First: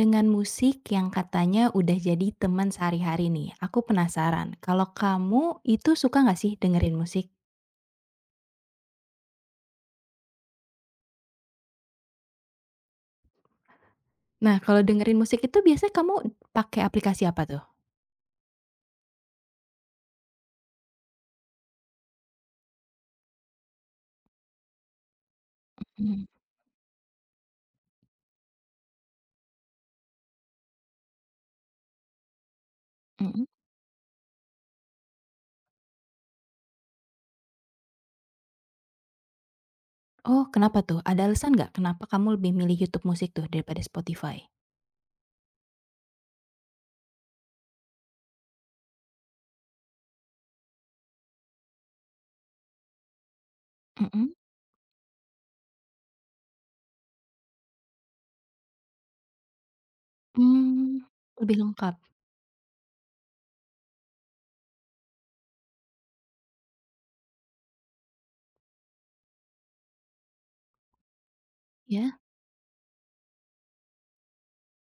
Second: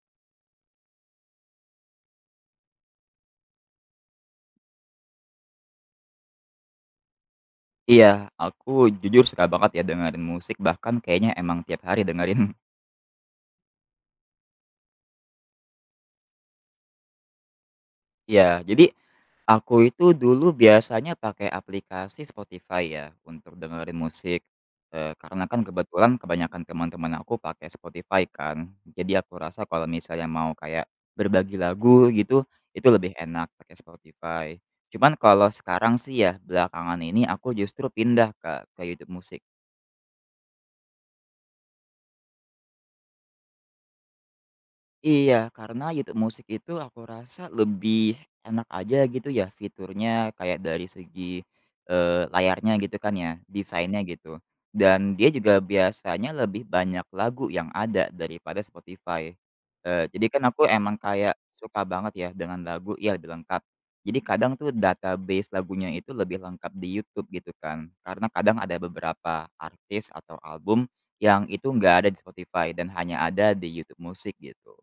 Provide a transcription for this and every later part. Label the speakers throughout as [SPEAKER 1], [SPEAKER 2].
[SPEAKER 1] Dengan musik yang katanya udah jadi teman sehari-hari nih, aku penasaran kalau kamu itu suka nggak sih dengerin musik?
[SPEAKER 2] Iya, aku jujur suka banget ya dengerin musik, bahkan kayaknya emang tiap hari dengerin.
[SPEAKER 1] Nah, kalau dengerin musik itu biasanya kamu pakai aplikasi apa tuh?
[SPEAKER 2] Iya, jadi aku itu dulu biasanya pakai aplikasi Spotify ya untuk dengerin musik, karena kan kebetulan
[SPEAKER 1] Mhm,
[SPEAKER 2] kebanyakan teman-teman aku pakai Spotify kan. Jadi aku rasa kalau misalnya mau kayak berbagi lagu gitu, itu lebih
[SPEAKER 1] mhm.
[SPEAKER 2] enak pakai Spotify. Cuman kalau sekarang sih ya belakangan ini aku justru pindah ke YouTube Musik.
[SPEAKER 1] Oh, kenapa tuh? Ada alasan nggak kenapa kamu lebih milih YouTube Musik tuh daripada Spotify?
[SPEAKER 2] Iya, karena YouTube Musik itu aku rasa lebih enak aja gitu ya fiturnya kayak dari segi, layarnya gitu kan ya, desainnya
[SPEAKER 1] Mhm.
[SPEAKER 2] gitu. Dan dia juga biasanya lebih banyak lagu yang ada daripada Spotify. Jadi kan aku
[SPEAKER 1] Mmm,
[SPEAKER 2] emang kayak
[SPEAKER 1] lebih
[SPEAKER 2] suka
[SPEAKER 1] lengkap,
[SPEAKER 2] banget ya dengan lagu yang lebih lengkap. Jadi kadang tuh database lagunya itu lebih lengkap di YouTube gitu kan, karena kadang ada beberapa artis atau album yang itu nggak ada
[SPEAKER 1] ya?
[SPEAKER 2] di Spotify dan hanya ada di YouTube Musik gitu.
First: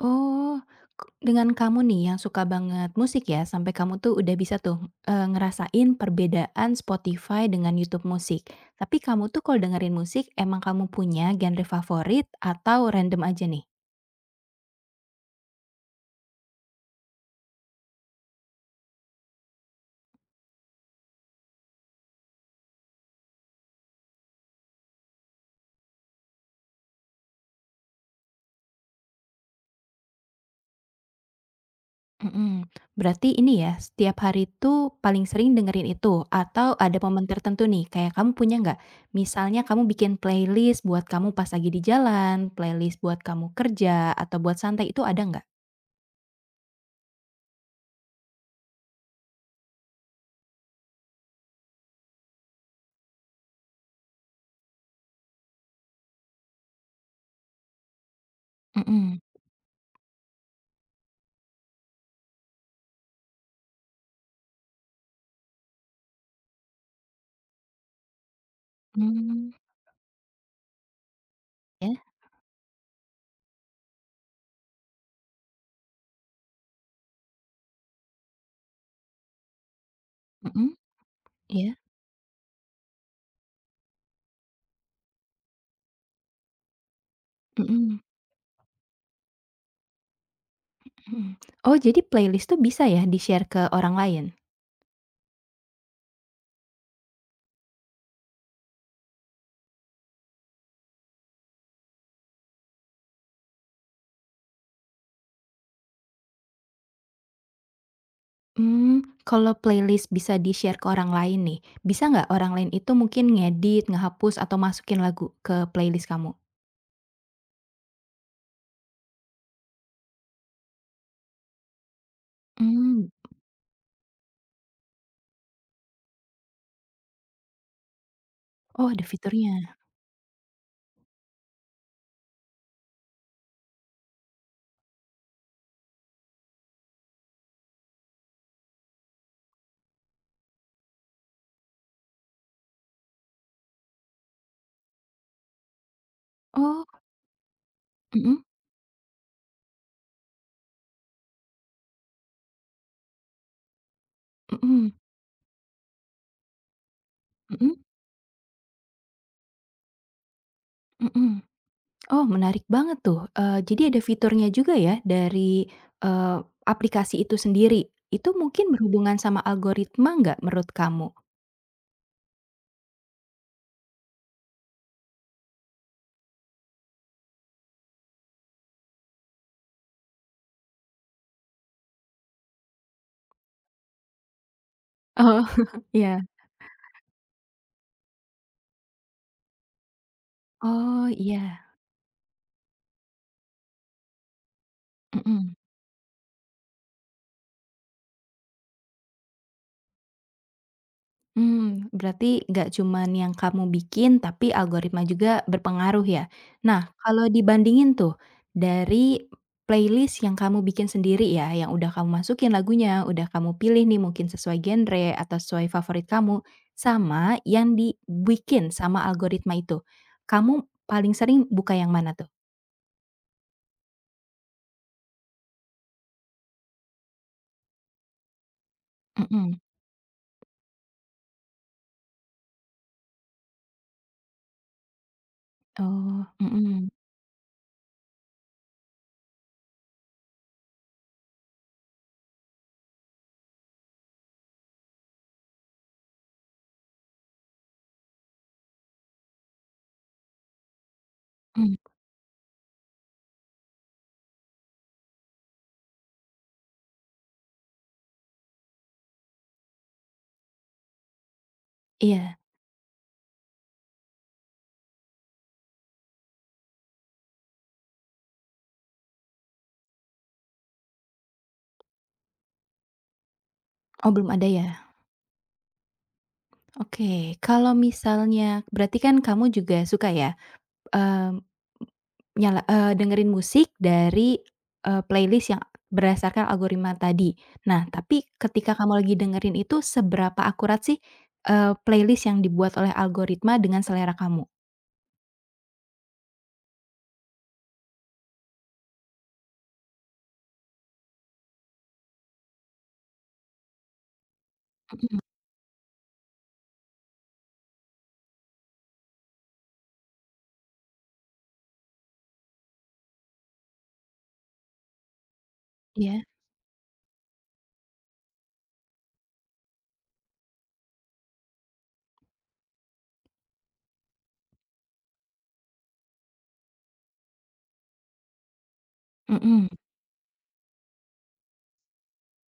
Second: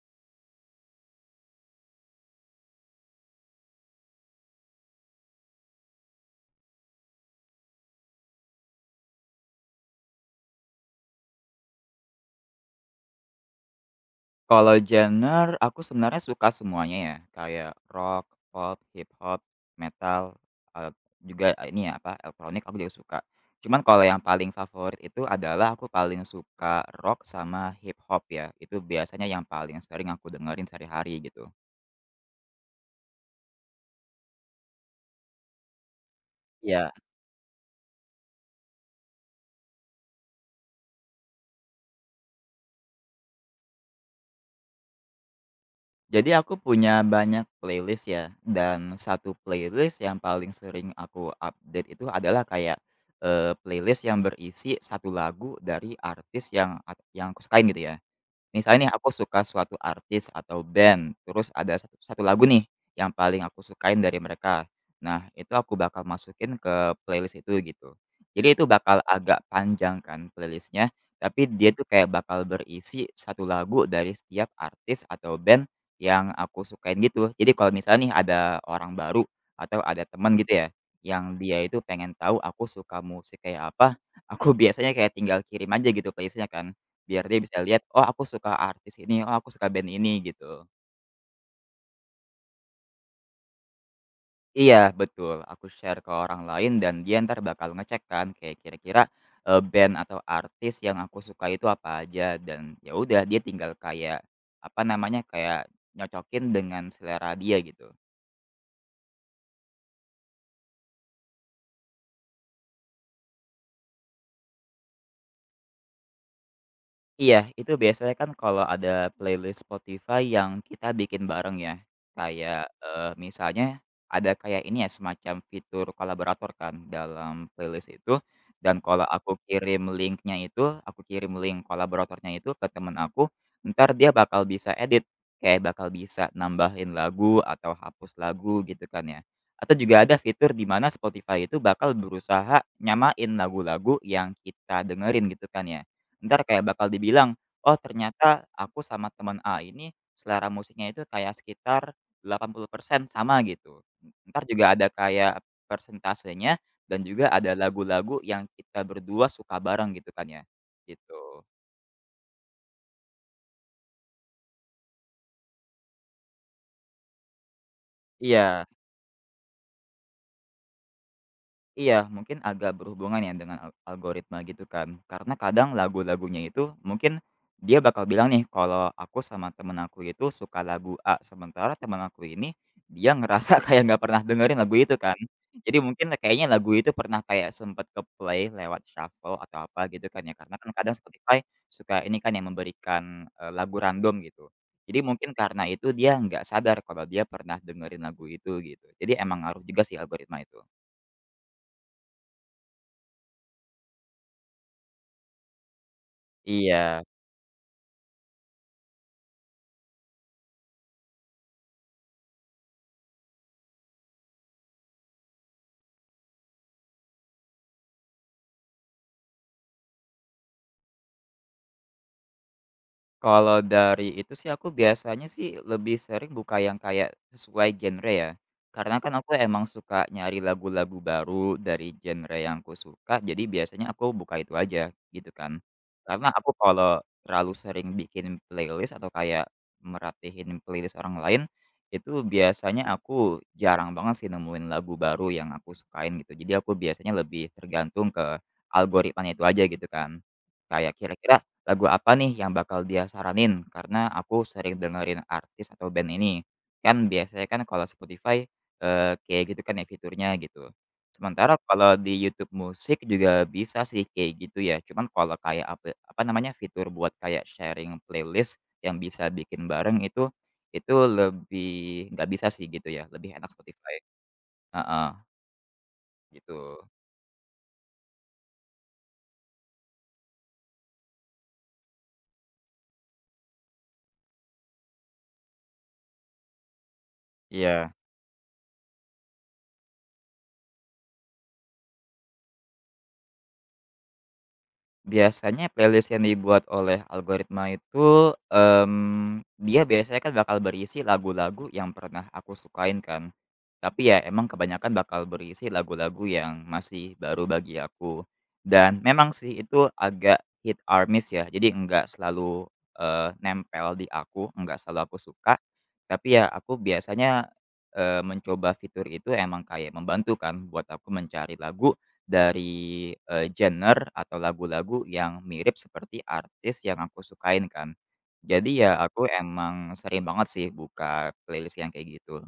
[SPEAKER 1] Oh, k dengan kamu nih yang suka banget musik ya, sampai kamu tuh udah bisa tuh, ngerasain perbedaan Spotify dengan YouTube Musik. Tapi kamu tuh kalau dengerin musik, emang kamu punya genre favorit atau random aja nih?
[SPEAKER 2] Kalau genre, aku sebenarnya suka semuanya ya, kayak rock, pop, hip hop, metal, eee, juga ini ya, apa, elektronik aku juga suka. Cuman kalau yang paling favorit itu adalah aku paling suka rock sama hip hop ya, itu biasanya yang paling sering aku dengerin sehari-hari gitu.
[SPEAKER 1] Mhm. Berarti ini ya, setiap hari tuh paling sering dengerin itu atau
[SPEAKER 2] Ya.
[SPEAKER 1] ada momen tertentu nih? Kayak kamu punya nggak, misalnya kamu bikin playlist buat kamu pas lagi di jalan, playlist buat kamu kerja, atau buat santai, itu ada nggak?
[SPEAKER 2] Jadi aku punya banyak playlist ya, dan satu playlist yang paling sering aku update itu adalah kayak, playlist yang berisi satu lagu dari artis yang yang aku sukain gitu ya. Misalnya nih aku
[SPEAKER 1] Mhm.
[SPEAKER 2] suka suatu artis atau band, terus ada satu satu lagu nih yang paling aku sukain dari mereka. Nah, itu aku bakal masukin ke playlist itu gitu. Jadi itu bakal agak
[SPEAKER 1] Mmm,
[SPEAKER 2] panjang kan playlistnya, tapi dia tuh
[SPEAKER 1] ya?
[SPEAKER 2] kayak bakal berisi satu lagu dari setiap artis atau band yang aku sukain gitu. Jadi kalau misalnya nih ada orang baru atau ada teman gitu
[SPEAKER 1] Mhm.
[SPEAKER 2] ya, yang dia
[SPEAKER 1] Iya,
[SPEAKER 2] itu pengen tahu aku suka musik kayak apa, aku biasanya kayak tinggal kirim aja gitu playlistnya kan. Biar dia bisa lihat,
[SPEAKER 1] mhm,
[SPEAKER 2] "Oh aku suka artis ini, oh aku suka band ini," gitu.
[SPEAKER 1] mhm. Oh, jadi playlist tuh bisa ya di-share ke orang lain?
[SPEAKER 2] Iya betul, aku share ke orang lain dan dia ntar bakal ngecek kan kayak kira-kira, band atau artis yang aku suka itu apa aja dan ya udah dia tinggal kayak, apa namanya, kayak nyocokin dengan selera dia gitu.
[SPEAKER 1] Mmm, kalau playlist bisa di-share ke orang lain nih, bisa nggak orang lain itu mungkin ngedit, ngehapus, atau masukin lagu ke playlist kamu?
[SPEAKER 2] Iya, itu biasanya kan kalau ada playlist Spotify yang kita bikin bareng ya. Kayak,
[SPEAKER 1] Mmm,
[SPEAKER 2] misalnya ada kayak ini ya, semacam fitur kolaborator kan dalam playlist itu, dan
[SPEAKER 1] oh ada
[SPEAKER 2] kalau aku
[SPEAKER 1] fiturnya.
[SPEAKER 2] kirim linknya itu, aku kirim link kolaboratornya itu ke temen aku, ntar dia bakal bisa edit, kayak bakal bisa nambahin lagu atau hapus lagu gitu kan ya. Atau juga ada fitur di mana Spotify itu bakal berusaha nyamain lagu-lagu yang kita dengerin gitu kan ya, ntar kayak
[SPEAKER 1] Oh,
[SPEAKER 2] bakal dibilang, "Oh
[SPEAKER 1] mhm,
[SPEAKER 2] ternyata aku sama teman A ini selera musiknya itu kayak sekitar 80% sama," gitu. Ntar juga ada
[SPEAKER 1] mhm,
[SPEAKER 2] kayak persentasenya dan juga ada
[SPEAKER 1] mhm,
[SPEAKER 2] lagu-lagu yang kita berdua suka bareng gitu kan ya, gitu.
[SPEAKER 1] mhm. Oh menarik banget tuh, jadi ada fiturnya juga ya dari, eee, aplikasi itu sendiri. Itu
[SPEAKER 2] Iya.
[SPEAKER 1] mungkin berhubungan sama algoritma nggak menurut kamu?
[SPEAKER 2] Iya, mungkin agak berhubungan ya dengan algoritma gitu kan. Karena kadang lagu-lagunya itu mungkin dia bakal bilang nih kalau aku sama temen aku itu suka lagu A, sementara temen aku ini dia ngerasa kayak nggak pernah dengerin lagu itu kan.
[SPEAKER 1] Oh,
[SPEAKER 2] Jadi mungkin
[SPEAKER 1] iya.
[SPEAKER 2] kayaknya lagu itu pernah kayak sempet ke-play lewat shuffle atau apa gitu kan ya, karena kan kadang
[SPEAKER 1] Oh,
[SPEAKER 2] Spotify
[SPEAKER 1] iya,
[SPEAKER 2] suka ini kan yang memberikan, lagu random gitu. Jadi mungkin
[SPEAKER 1] mhm.
[SPEAKER 2] karena itu dia nggak sadar kalau dia pernah dengerin lagu itu gitu. Jadi emang ngaruh juga sih algoritma itu.
[SPEAKER 1] Hmm, berarti nggak cuman yang kamu bikin, tapi algoritma juga berpengaruh ya? Nah,
[SPEAKER 2] Iya.
[SPEAKER 1] kalau dibandingin tuh dari playlist yang kamu bikin sendiri ya, yang udah kamu masukin lagunya, udah kamu pilih nih mungkin sesuai genre atau sesuai favorit kamu, sama yang dibikin sama algoritma itu, kamu paling sering buka yang mana tuh?
[SPEAKER 2] Kalau dari itu sih aku biasanya sih lebih sering buka yang kayak sesuai genre ya. Karena kan aku
[SPEAKER 1] Mhm.
[SPEAKER 2] emang suka nyari lagu-lagu baru dari genre yang aku suka, jadi biasanya aku buka itu aja gitu kan.
[SPEAKER 1] Oh,
[SPEAKER 2] Karena aku
[SPEAKER 1] mhm,
[SPEAKER 2] kalau terlalu sering bikin playlist atau kayak merhatiin playlist orang lain, itu biasanya aku jarang banget sih nemuin lagu baru yang aku sukain gitu. Jadi aku biasanya lebih tergantung ke algoritmanya itu aja gitu kan. Kayak kira-kira
[SPEAKER 1] mhm,
[SPEAKER 2] lagu apa nih yang bakal dia saranin? Karena aku sering dengerin artis atau band ini. Kan biasanya kan kalau Spotify, kayak gitu kan ya fiturnya gitu. Sementara kalau di
[SPEAKER 1] iya.
[SPEAKER 2] YouTube Musik juga bisa sih kayak gitu ya, cuman kalau kayak apa apa namanya, fitur buat kayak sharing playlist yang bisa bikin bareng itu, itu lebih nggak bisa sih gitu ya, lebih enak Spotify.
[SPEAKER 1] Oh, belum ada ya?
[SPEAKER 2] Heeh, gitu.
[SPEAKER 1] Oke, kalau misalnya berarti kan kamu juga suka ya. Mmm, dengerin musik dari, playlist yang berdasarkan algoritma tadi. Nah,
[SPEAKER 2] Iya.
[SPEAKER 1] tapi ketika kamu lagi dengerin itu seberapa akurat sih, playlist yang dibuat oleh algoritma dengan selera kamu?
[SPEAKER 2] Biasanya playlist yang dibuat oleh algoritma itu, dia biasanya kan bakal berisi lagu-lagu yang pernah aku sukain kan. Tapi ya emang kebanyakan
[SPEAKER 1] Mhm,
[SPEAKER 2] bakal berisi lagu-lagu yang masih baru bagi aku. Dan memang sih itu agak hit or miss ya, jadi nggak selalu, nempel di aku, nggak selalu aku suka.
[SPEAKER 1] iya.
[SPEAKER 2] Tapi ya aku biasanya, mencoba fitur itu emang kayak membantu kan buat aku mencari lagu dari, genre atau lagu-lagu yang mirip seperti artis yang aku sukain kan. Jadi ya aku
[SPEAKER 1] Mhm.
[SPEAKER 2] emang sering banget sih buka playlist yang kayak gitu.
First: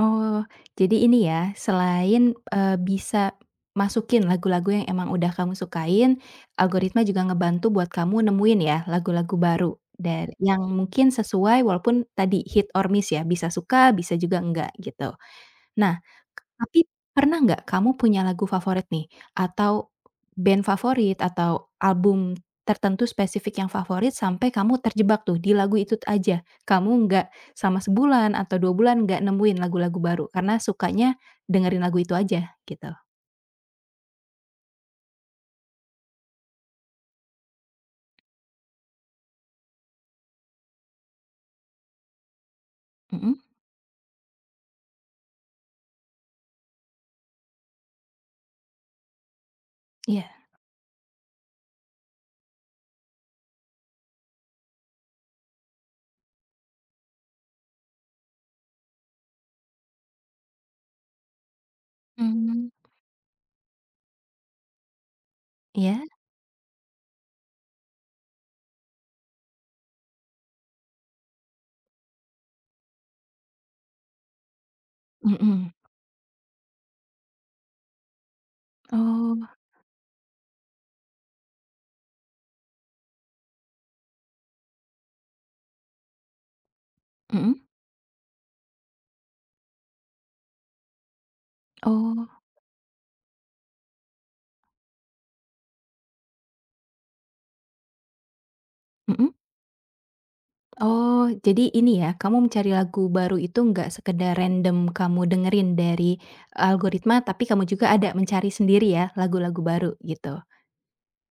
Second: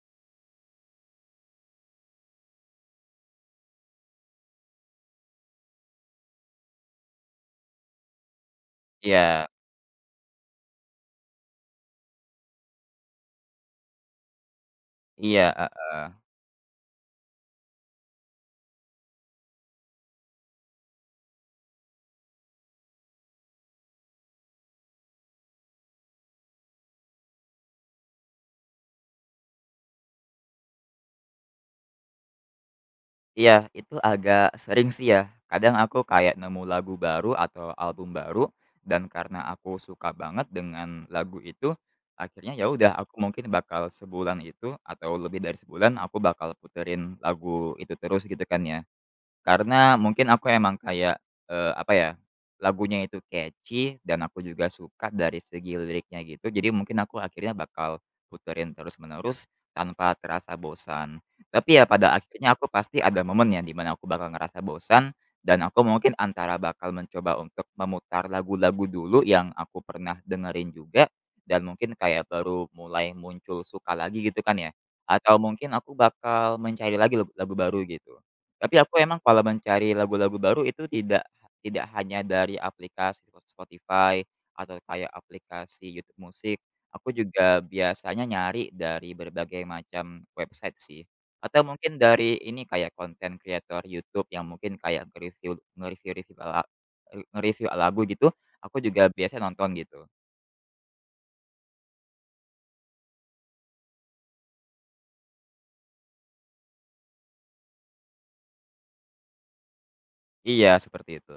[SPEAKER 1] Oh, jadi ini ya, selain, bisa masukin lagu-lagu yang emang udah kamu sukain, algoritma juga ngebantu buat kamu nemuin ya lagu-lagu
[SPEAKER 2] Iya
[SPEAKER 1] baru dan yang mungkin sesuai walaupun tadi hit or miss ya, bisa suka, bisa juga enggak gitu.
[SPEAKER 2] iya,
[SPEAKER 1] Nah,
[SPEAKER 2] heeh.
[SPEAKER 1] tapi pernah nggak kamu punya lagu favorit nih, atau band favorit, atau album tertentu spesifik yang favorit sampai kamu terjebak tuh di lagu itu aja? Kamu nggak sama sebulan atau 2 bulan nggak nemuin lagu-lagu baru karena sukanya dengerin lagu itu aja gitu?
[SPEAKER 2] Iya, itu agak sering sih ya. Kadang aku kayak nemu lagu baru atau album baru dan karena aku suka banget dengan lagu itu, akhirnya ya udah aku
[SPEAKER 1] Mhm,
[SPEAKER 2] mungkin bakal sebulan itu atau lebih dari sebulan aku bakal puterin lagu itu terus gitu kan ya. Karena mungkin
[SPEAKER 1] iya.
[SPEAKER 2] aku emang kayak, apa ya, lagunya itu catchy dan aku juga suka dari segi liriknya gitu, jadi mungkin aku akhirnya bakal puterin terus-menerus tanpa terasa bosan. Tapi ya pada akhirnya
[SPEAKER 1] Mmm.
[SPEAKER 2] aku pasti ada momen ya di aku bakal ngerasa bosan dan aku
[SPEAKER 1] Iya?
[SPEAKER 2] mungkin antara bakal mencoba untuk memutar lagu-lagu dulu yang aku pernah dengerin juga dan mungkin kayak baru mulai muncul suka lagi gitu kan ya, atau
[SPEAKER 1] Mhm.
[SPEAKER 2] mungkin aku bakal mencari lagi lagu lagu baru gitu. Tapi aku emang
[SPEAKER 1] Oh,
[SPEAKER 2] kalau mencari lagu-lagu baru itu tidak tidak hanya dari aplikasi Spotify atau kayak aplikasi YouTube musik, aku
[SPEAKER 1] mhm,
[SPEAKER 2] juga biasanya nyari dari berbagai macam website sih, atau mungkin
[SPEAKER 1] oh,
[SPEAKER 2] dari ini kayak konten kreator YouTube yang mungkin kayak nge-review nge-review-review la nge-review lagu gitu, aku juga
[SPEAKER 1] mhm?
[SPEAKER 2] biasa nonton gitu.
[SPEAKER 1] Oh, jadi ini ya, kamu mencari lagu baru itu nggak sekedar random kamu dengerin dari algoritma, tapi kamu juga ada mencari sendiri ya lagu-lagu baru gitu?
[SPEAKER 2] Iya, seperti itu.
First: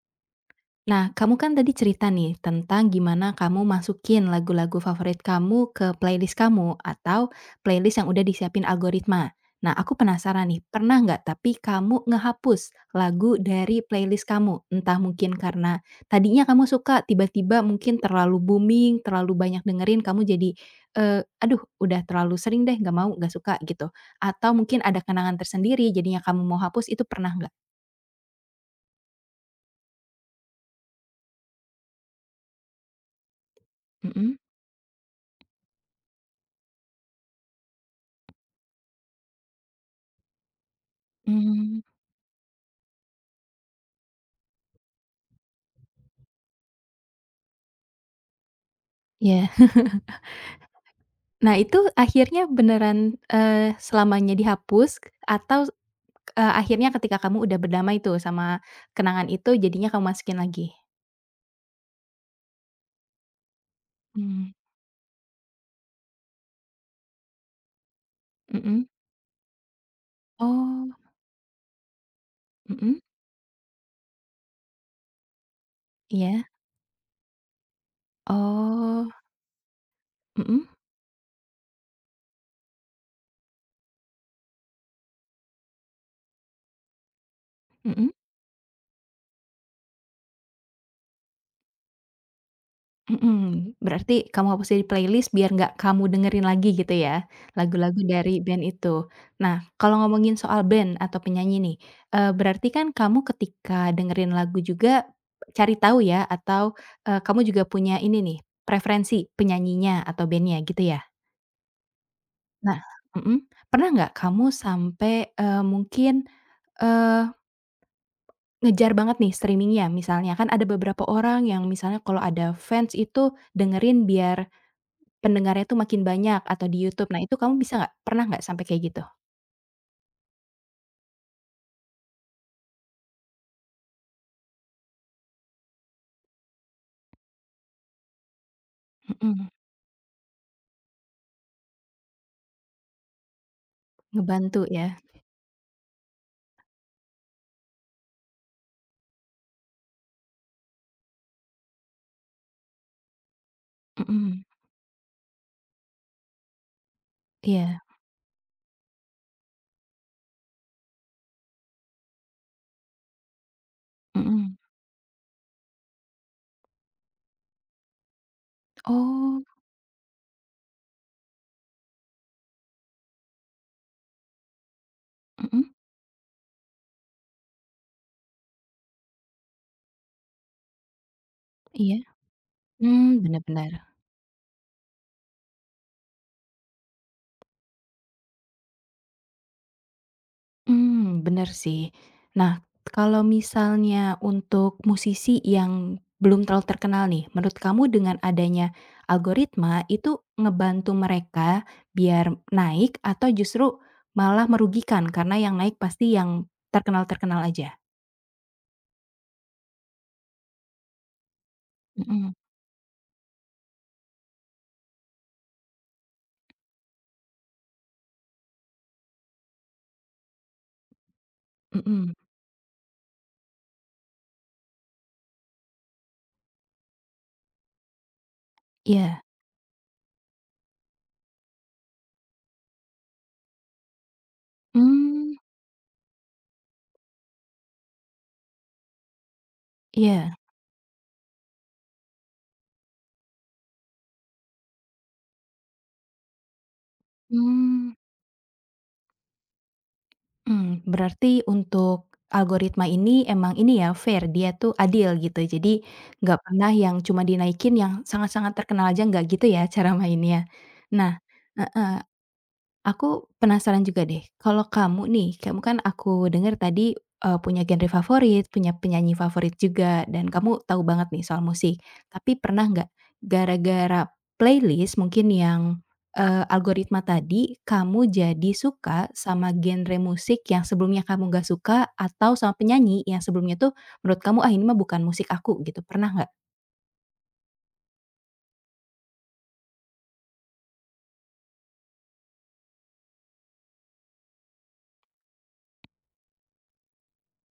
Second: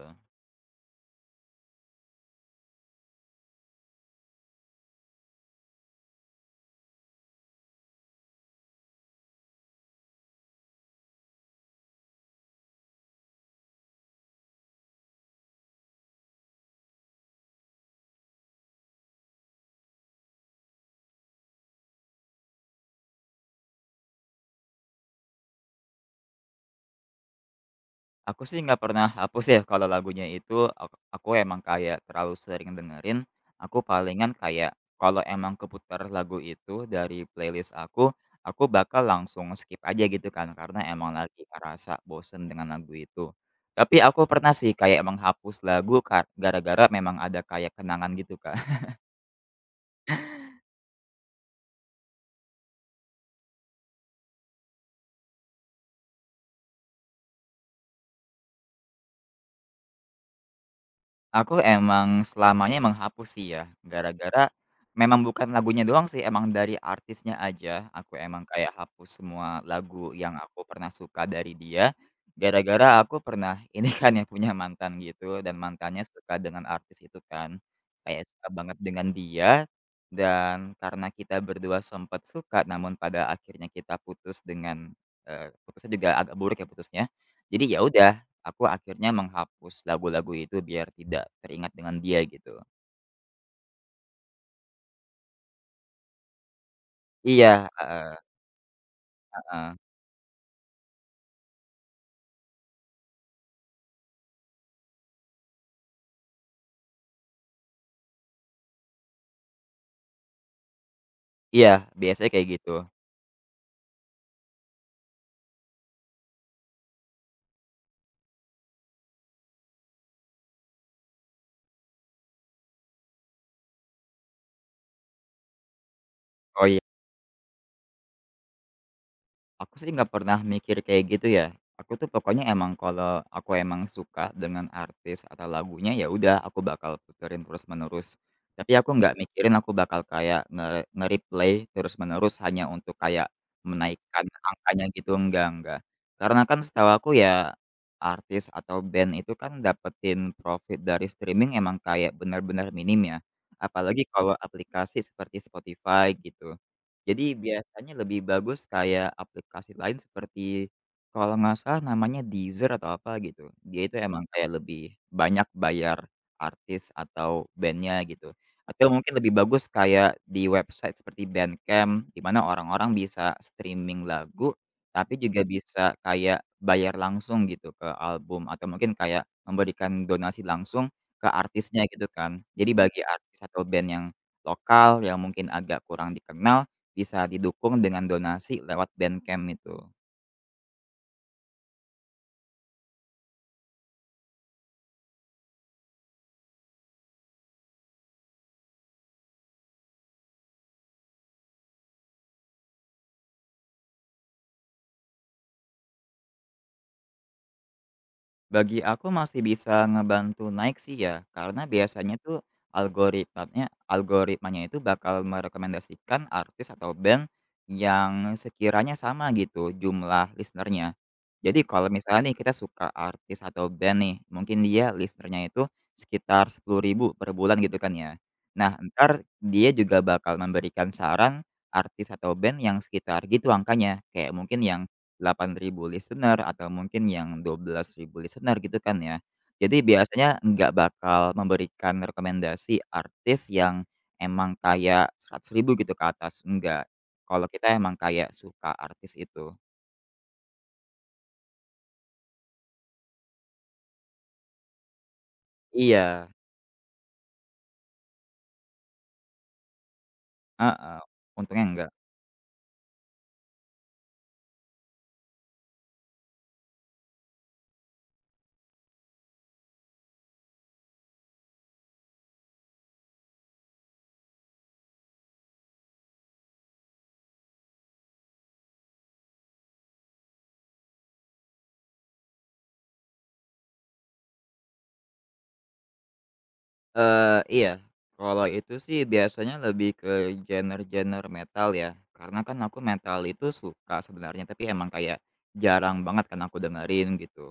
[SPEAKER 1] Nah, kamu kan tadi cerita nih tentang gimana kamu masukin lagu-lagu favorit kamu ke playlist kamu atau playlist yang udah disiapin algoritma. Nah, aku penasaran nih, pernah nggak tapi kamu ngehapus lagu dari playlist kamu? Entah mungkin karena tadinya kamu suka, tiba-tiba mungkin terlalu booming, terlalu banyak dengerin, kamu jadi, eee, "Aduh udah terlalu sering deh, nggak mau, nggak suka," gitu. Atau mungkin ada kenangan tersendiri jadinya kamu mau hapus, itu pernah nggak?
[SPEAKER 2] Aku sih nggak pernah hapus ya kalau lagunya itu aku emang kayak terlalu sering dengerin, aku palingan
[SPEAKER 1] Mhm.
[SPEAKER 2] kayak kalau emang keputar lagu itu dari playlist aku bakal langsung skip aja gitu kan karena emang lagi
[SPEAKER 1] Mmm,
[SPEAKER 2] ngerasa bosen dengan lagu itu. Tapi aku pernah sih kayak menghapus lagu gara-gara memang ada kayak kenangan gitu, kan.
[SPEAKER 1] iya. Nah itu akhirnya beneran, eee, selamanya dihapus atau, akhirnya ketika kamu udah berdamai tuh sama kenangan itu jadinya kamu masukin lagi?
[SPEAKER 2] Aku emang selamanya emang hapus sih ya, gara-gara
[SPEAKER 1] Mmm,
[SPEAKER 2] memang bukan lagunya doang sih, emang dari artisnya aja, aku emang kayak
[SPEAKER 1] mhm.
[SPEAKER 2] hapus semua lagu yang aku pernah
[SPEAKER 1] Oh,
[SPEAKER 2] suka dari dia,
[SPEAKER 1] mhm,
[SPEAKER 2] gara-gara aku pernah ini kan ya, punya mantan gitu, dan mantannya suka
[SPEAKER 1] iya.
[SPEAKER 2] dengan artis itu kan, kayak suka banget dengan
[SPEAKER 1] Oh,
[SPEAKER 2] dia,
[SPEAKER 1] mhm,
[SPEAKER 2] dan karena kita berdua sempat suka, namun pada akhirnya kita putus dengan, putusnya juga agak buruk ya putusnya. Jadi ya
[SPEAKER 1] mhm.
[SPEAKER 2] udah aku akhirnya menghapus lagu-lagu itu biar tidak teringat dengan dia gitu.
[SPEAKER 1] Mhm, berarti kamu hapus dari playlist biar nggak kamu dengerin lagi gitu ya,
[SPEAKER 2] Iya,
[SPEAKER 1] lagu-lagu
[SPEAKER 2] heeh
[SPEAKER 1] dari band itu. Nah,
[SPEAKER 2] heeh.
[SPEAKER 1] kalau ngomongin soal band atau penyanyi nih, berarti kan kamu ketika dengerin lagu juga cari tahu ya atau, kamu juga punya ini nih, preferensi penyanyinya atau band-nya gitu ya?
[SPEAKER 2] Iya, biasanya kayak gitu.
[SPEAKER 1] Nah, mhm, pernah nggak kamu sampai, mungkin, eee, ngejar banget nih streaming-nya misalnya, kan ada beberapa orang yang misalnya kalau ada Vans itu dengerin biar pendengarnya tuh makin banyak atau
[SPEAKER 2] Oh,
[SPEAKER 1] di
[SPEAKER 2] iya.
[SPEAKER 1] YouTube. Nah itu kamu bisa nggak? Pernah nggak sampai kayak gitu?
[SPEAKER 2] Aku sih nggak pernah mikir kayak gitu ya. Aku tuh pokoknya emang kalau aku emang suka dengan artis atau lagunya, ya udah aku bakal puterin terus-menerus. Tapi aku nggak
[SPEAKER 1] Mhm,
[SPEAKER 2] mikirin aku bakal kayak nge-replay terus-menerus hanya untuk kayak menaikkan
[SPEAKER 1] ngebantu
[SPEAKER 2] angkanya
[SPEAKER 1] ya?
[SPEAKER 2] gitu, enggak enggak. Karena kan setahu aku ya, artis atau band itu kan dapetin profit dari streaming emang kayak benar-benar minim ya. Apalagi kalau
[SPEAKER 1] Mhm,
[SPEAKER 2] aplikasi seperti Spotify gitu. Jadi
[SPEAKER 1] iya,
[SPEAKER 2] biasanya lebih bagus kayak aplikasi lain seperti, kalau nggak salah namanya Deezer atau apa gitu. Dia itu emang kayak
[SPEAKER 1] mhm.
[SPEAKER 2] lebih banyak bayar artis atau bandnya gitu. Atau mungkin lebih
[SPEAKER 1] Oh,
[SPEAKER 2] bagus kayak di website seperti Bandcamp di mana orang-orang bisa streaming lagu tapi juga
[SPEAKER 1] mhm,
[SPEAKER 2] bisa kayak bayar langsung gitu ke album atau mungkin kayak memberikan donasi langsung ke artisnya
[SPEAKER 1] iya,
[SPEAKER 2] gitu kan. Jadi bagi
[SPEAKER 1] mmm,
[SPEAKER 2] artis
[SPEAKER 1] bener
[SPEAKER 2] atau
[SPEAKER 1] bener.
[SPEAKER 2] band yang lokal yang mungkin agak kurang dikenal bisa didukung dengan donasi lewat Bandcamp itu.
[SPEAKER 1] Mmm, bener sih. Nah, kalau misalnya untuk musisi yang belum terlalu terkenal nih, menurut kamu dengan adanya algoritma itu ngebantu mereka biar naik atau justru malah merugikan karena yang naik pasti yang terkenal-terkenal aja?
[SPEAKER 2] Bagi aku masih bisa ngebantu naik sih ya, karena biasanya
[SPEAKER 1] Mhm,
[SPEAKER 2] tuh algoritmanya algoritmanya itu bakal merekomendasikan artis atau band yang sekiranya sama gitu jumlah listener. Jadi kalau
[SPEAKER 1] mhm,
[SPEAKER 2] misalnya nih kita suka artis atau band nih, mungkin dia listener itu sekitar 10.000 per bulan gitu kan ya. Nah, ntar
[SPEAKER 1] iya.
[SPEAKER 2] dia juga bakal memberikan saran artis atau band yang sekitar gitu angkanya, kayak mungkin yang
[SPEAKER 1] Mmm,
[SPEAKER 2] 8.000 listener atau mungkin yang 12.000 listener gitu kan ya. Jadi, iya, biasanya
[SPEAKER 1] iya,
[SPEAKER 2] nggak bakal memberikan rekomendasi artis yang emang kayak 100.000 gitu ke atas, enggak. Kalau kita
[SPEAKER 1] mmm,
[SPEAKER 2] emang kayak suka artis itu.
[SPEAKER 1] mmm, berarti untuk algoritma ini emang ini ya fair, dia tuh adil gitu, jadi
[SPEAKER 2] Iya.
[SPEAKER 1] nggak pernah yang cuma dinaikin yang sangat-sangat terkenal aja, nggak gitu ya cara mainnya?
[SPEAKER 2] Heeh,
[SPEAKER 1] Nah,
[SPEAKER 2] untungnya enggak.
[SPEAKER 1] heeh. Aku penasaran juga deh, kalau kamu nih, kamu kan aku dengar tadi, punya genre favorit, punya penyanyi favorit juga, dan kamu tahu banget nih soal musik. Tapi pernah nggak gara-gara playlist mungkin yang, algoritma tadi, kamu jadi suka sama genre musik yang sebelumnya kamu nggak suka atau sama penyanyi yang sebelumnya tuh menurut kamu, "Ah, ini mah bukan musik aku," gitu. Pernah nggak?
[SPEAKER 2] Iya, kalau itu sih biasanya lebih ke genre-genre metal ya, karena kan aku metal itu suka sebenarnya, tapi emang kayak jarang banget kan aku dengerin gitu.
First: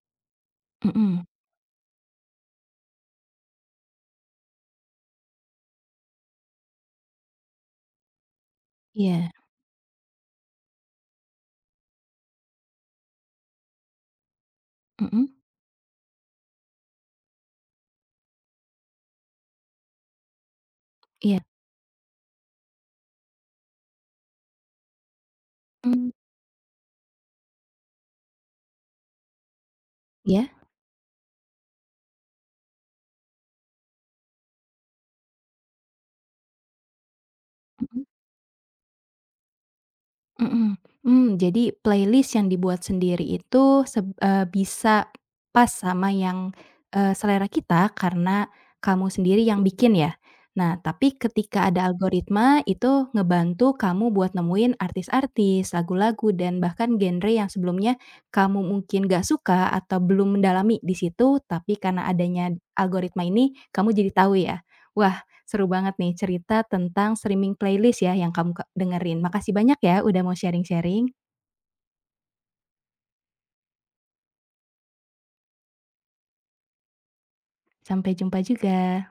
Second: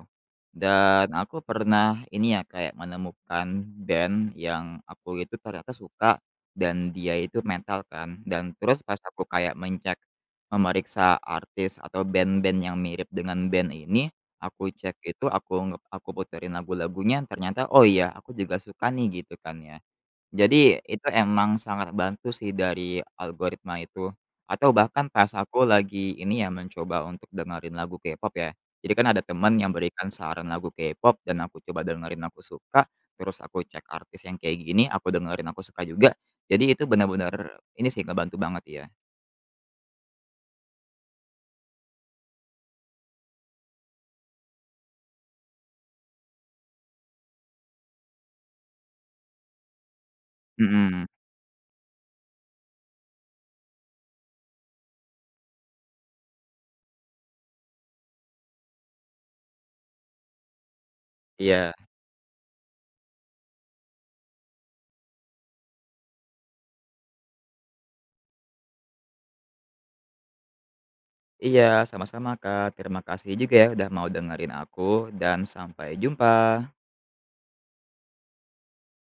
[SPEAKER 2] Dan
[SPEAKER 1] Mhm.
[SPEAKER 2] aku pernah ini ya, kayak menemukan band yang aku itu ternyata suka dan dia itu metal kan, dan terus pas aku
[SPEAKER 1] Iya.
[SPEAKER 2] kayak men-cek, memeriksa artis atau band-band yang mirip dengan band ini, aku cek itu,
[SPEAKER 1] Mhm.
[SPEAKER 2] aku aku puterin lagu-lagunya, ternyata, "Oh iya, aku juga suka nih," gitu kan ya. Jadi itu
[SPEAKER 1] Iya.
[SPEAKER 2] emang sangat bantu sih dari algoritma itu, atau bahkan pas aku
[SPEAKER 1] Mmm,
[SPEAKER 2] lagi ini ya, mencoba untuk dengerin lagu K-pop ya. Jadi kan ada temen yang berikan
[SPEAKER 1] iya?
[SPEAKER 2] saran lagu K-pop dan aku coba dengerin, aku suka, terus aku cek artis yang kayak gini, aku dengerin, aku suka juga. Jadi itu benar-benar ini sih,
[SPEAKER 1] Mhm.
[SPEAKER 2] ngebantu banget ya.
[SPEAKER 1] Mhm. Mmm, jadi playlist yang dibuat sendiri itu bisa pas sama yang, selera kita karena kamu sendiri yang bikin ya? Nah,
[SPEAKER 2] Mhm,
[SPEAKER 1] tapi ketika ada algoritma itu ngebantu kamu buat nemuin artis-artis, lagu-lagu, dan bahkan genre yang sebelumnya kamu mungkin nggak suka atau belum mendalami di situ,
[SPEAKER 2] iya.
[SPEAKER 1] tapi karena adanya algoritma ini kamu jadi tahu ya? Wah, seru banget nih cerita tentang streaming playlist ya yang kamu ke dengerin. Makasih banyak ya udah mau sharing-sharing.
[SPEAKER 2] Iya, sama-sama Kak. Terima kasih juga ya udah mau dengerin aku dan sampai jumpa.
[SPEAKER 1] Sampai jumpa juga.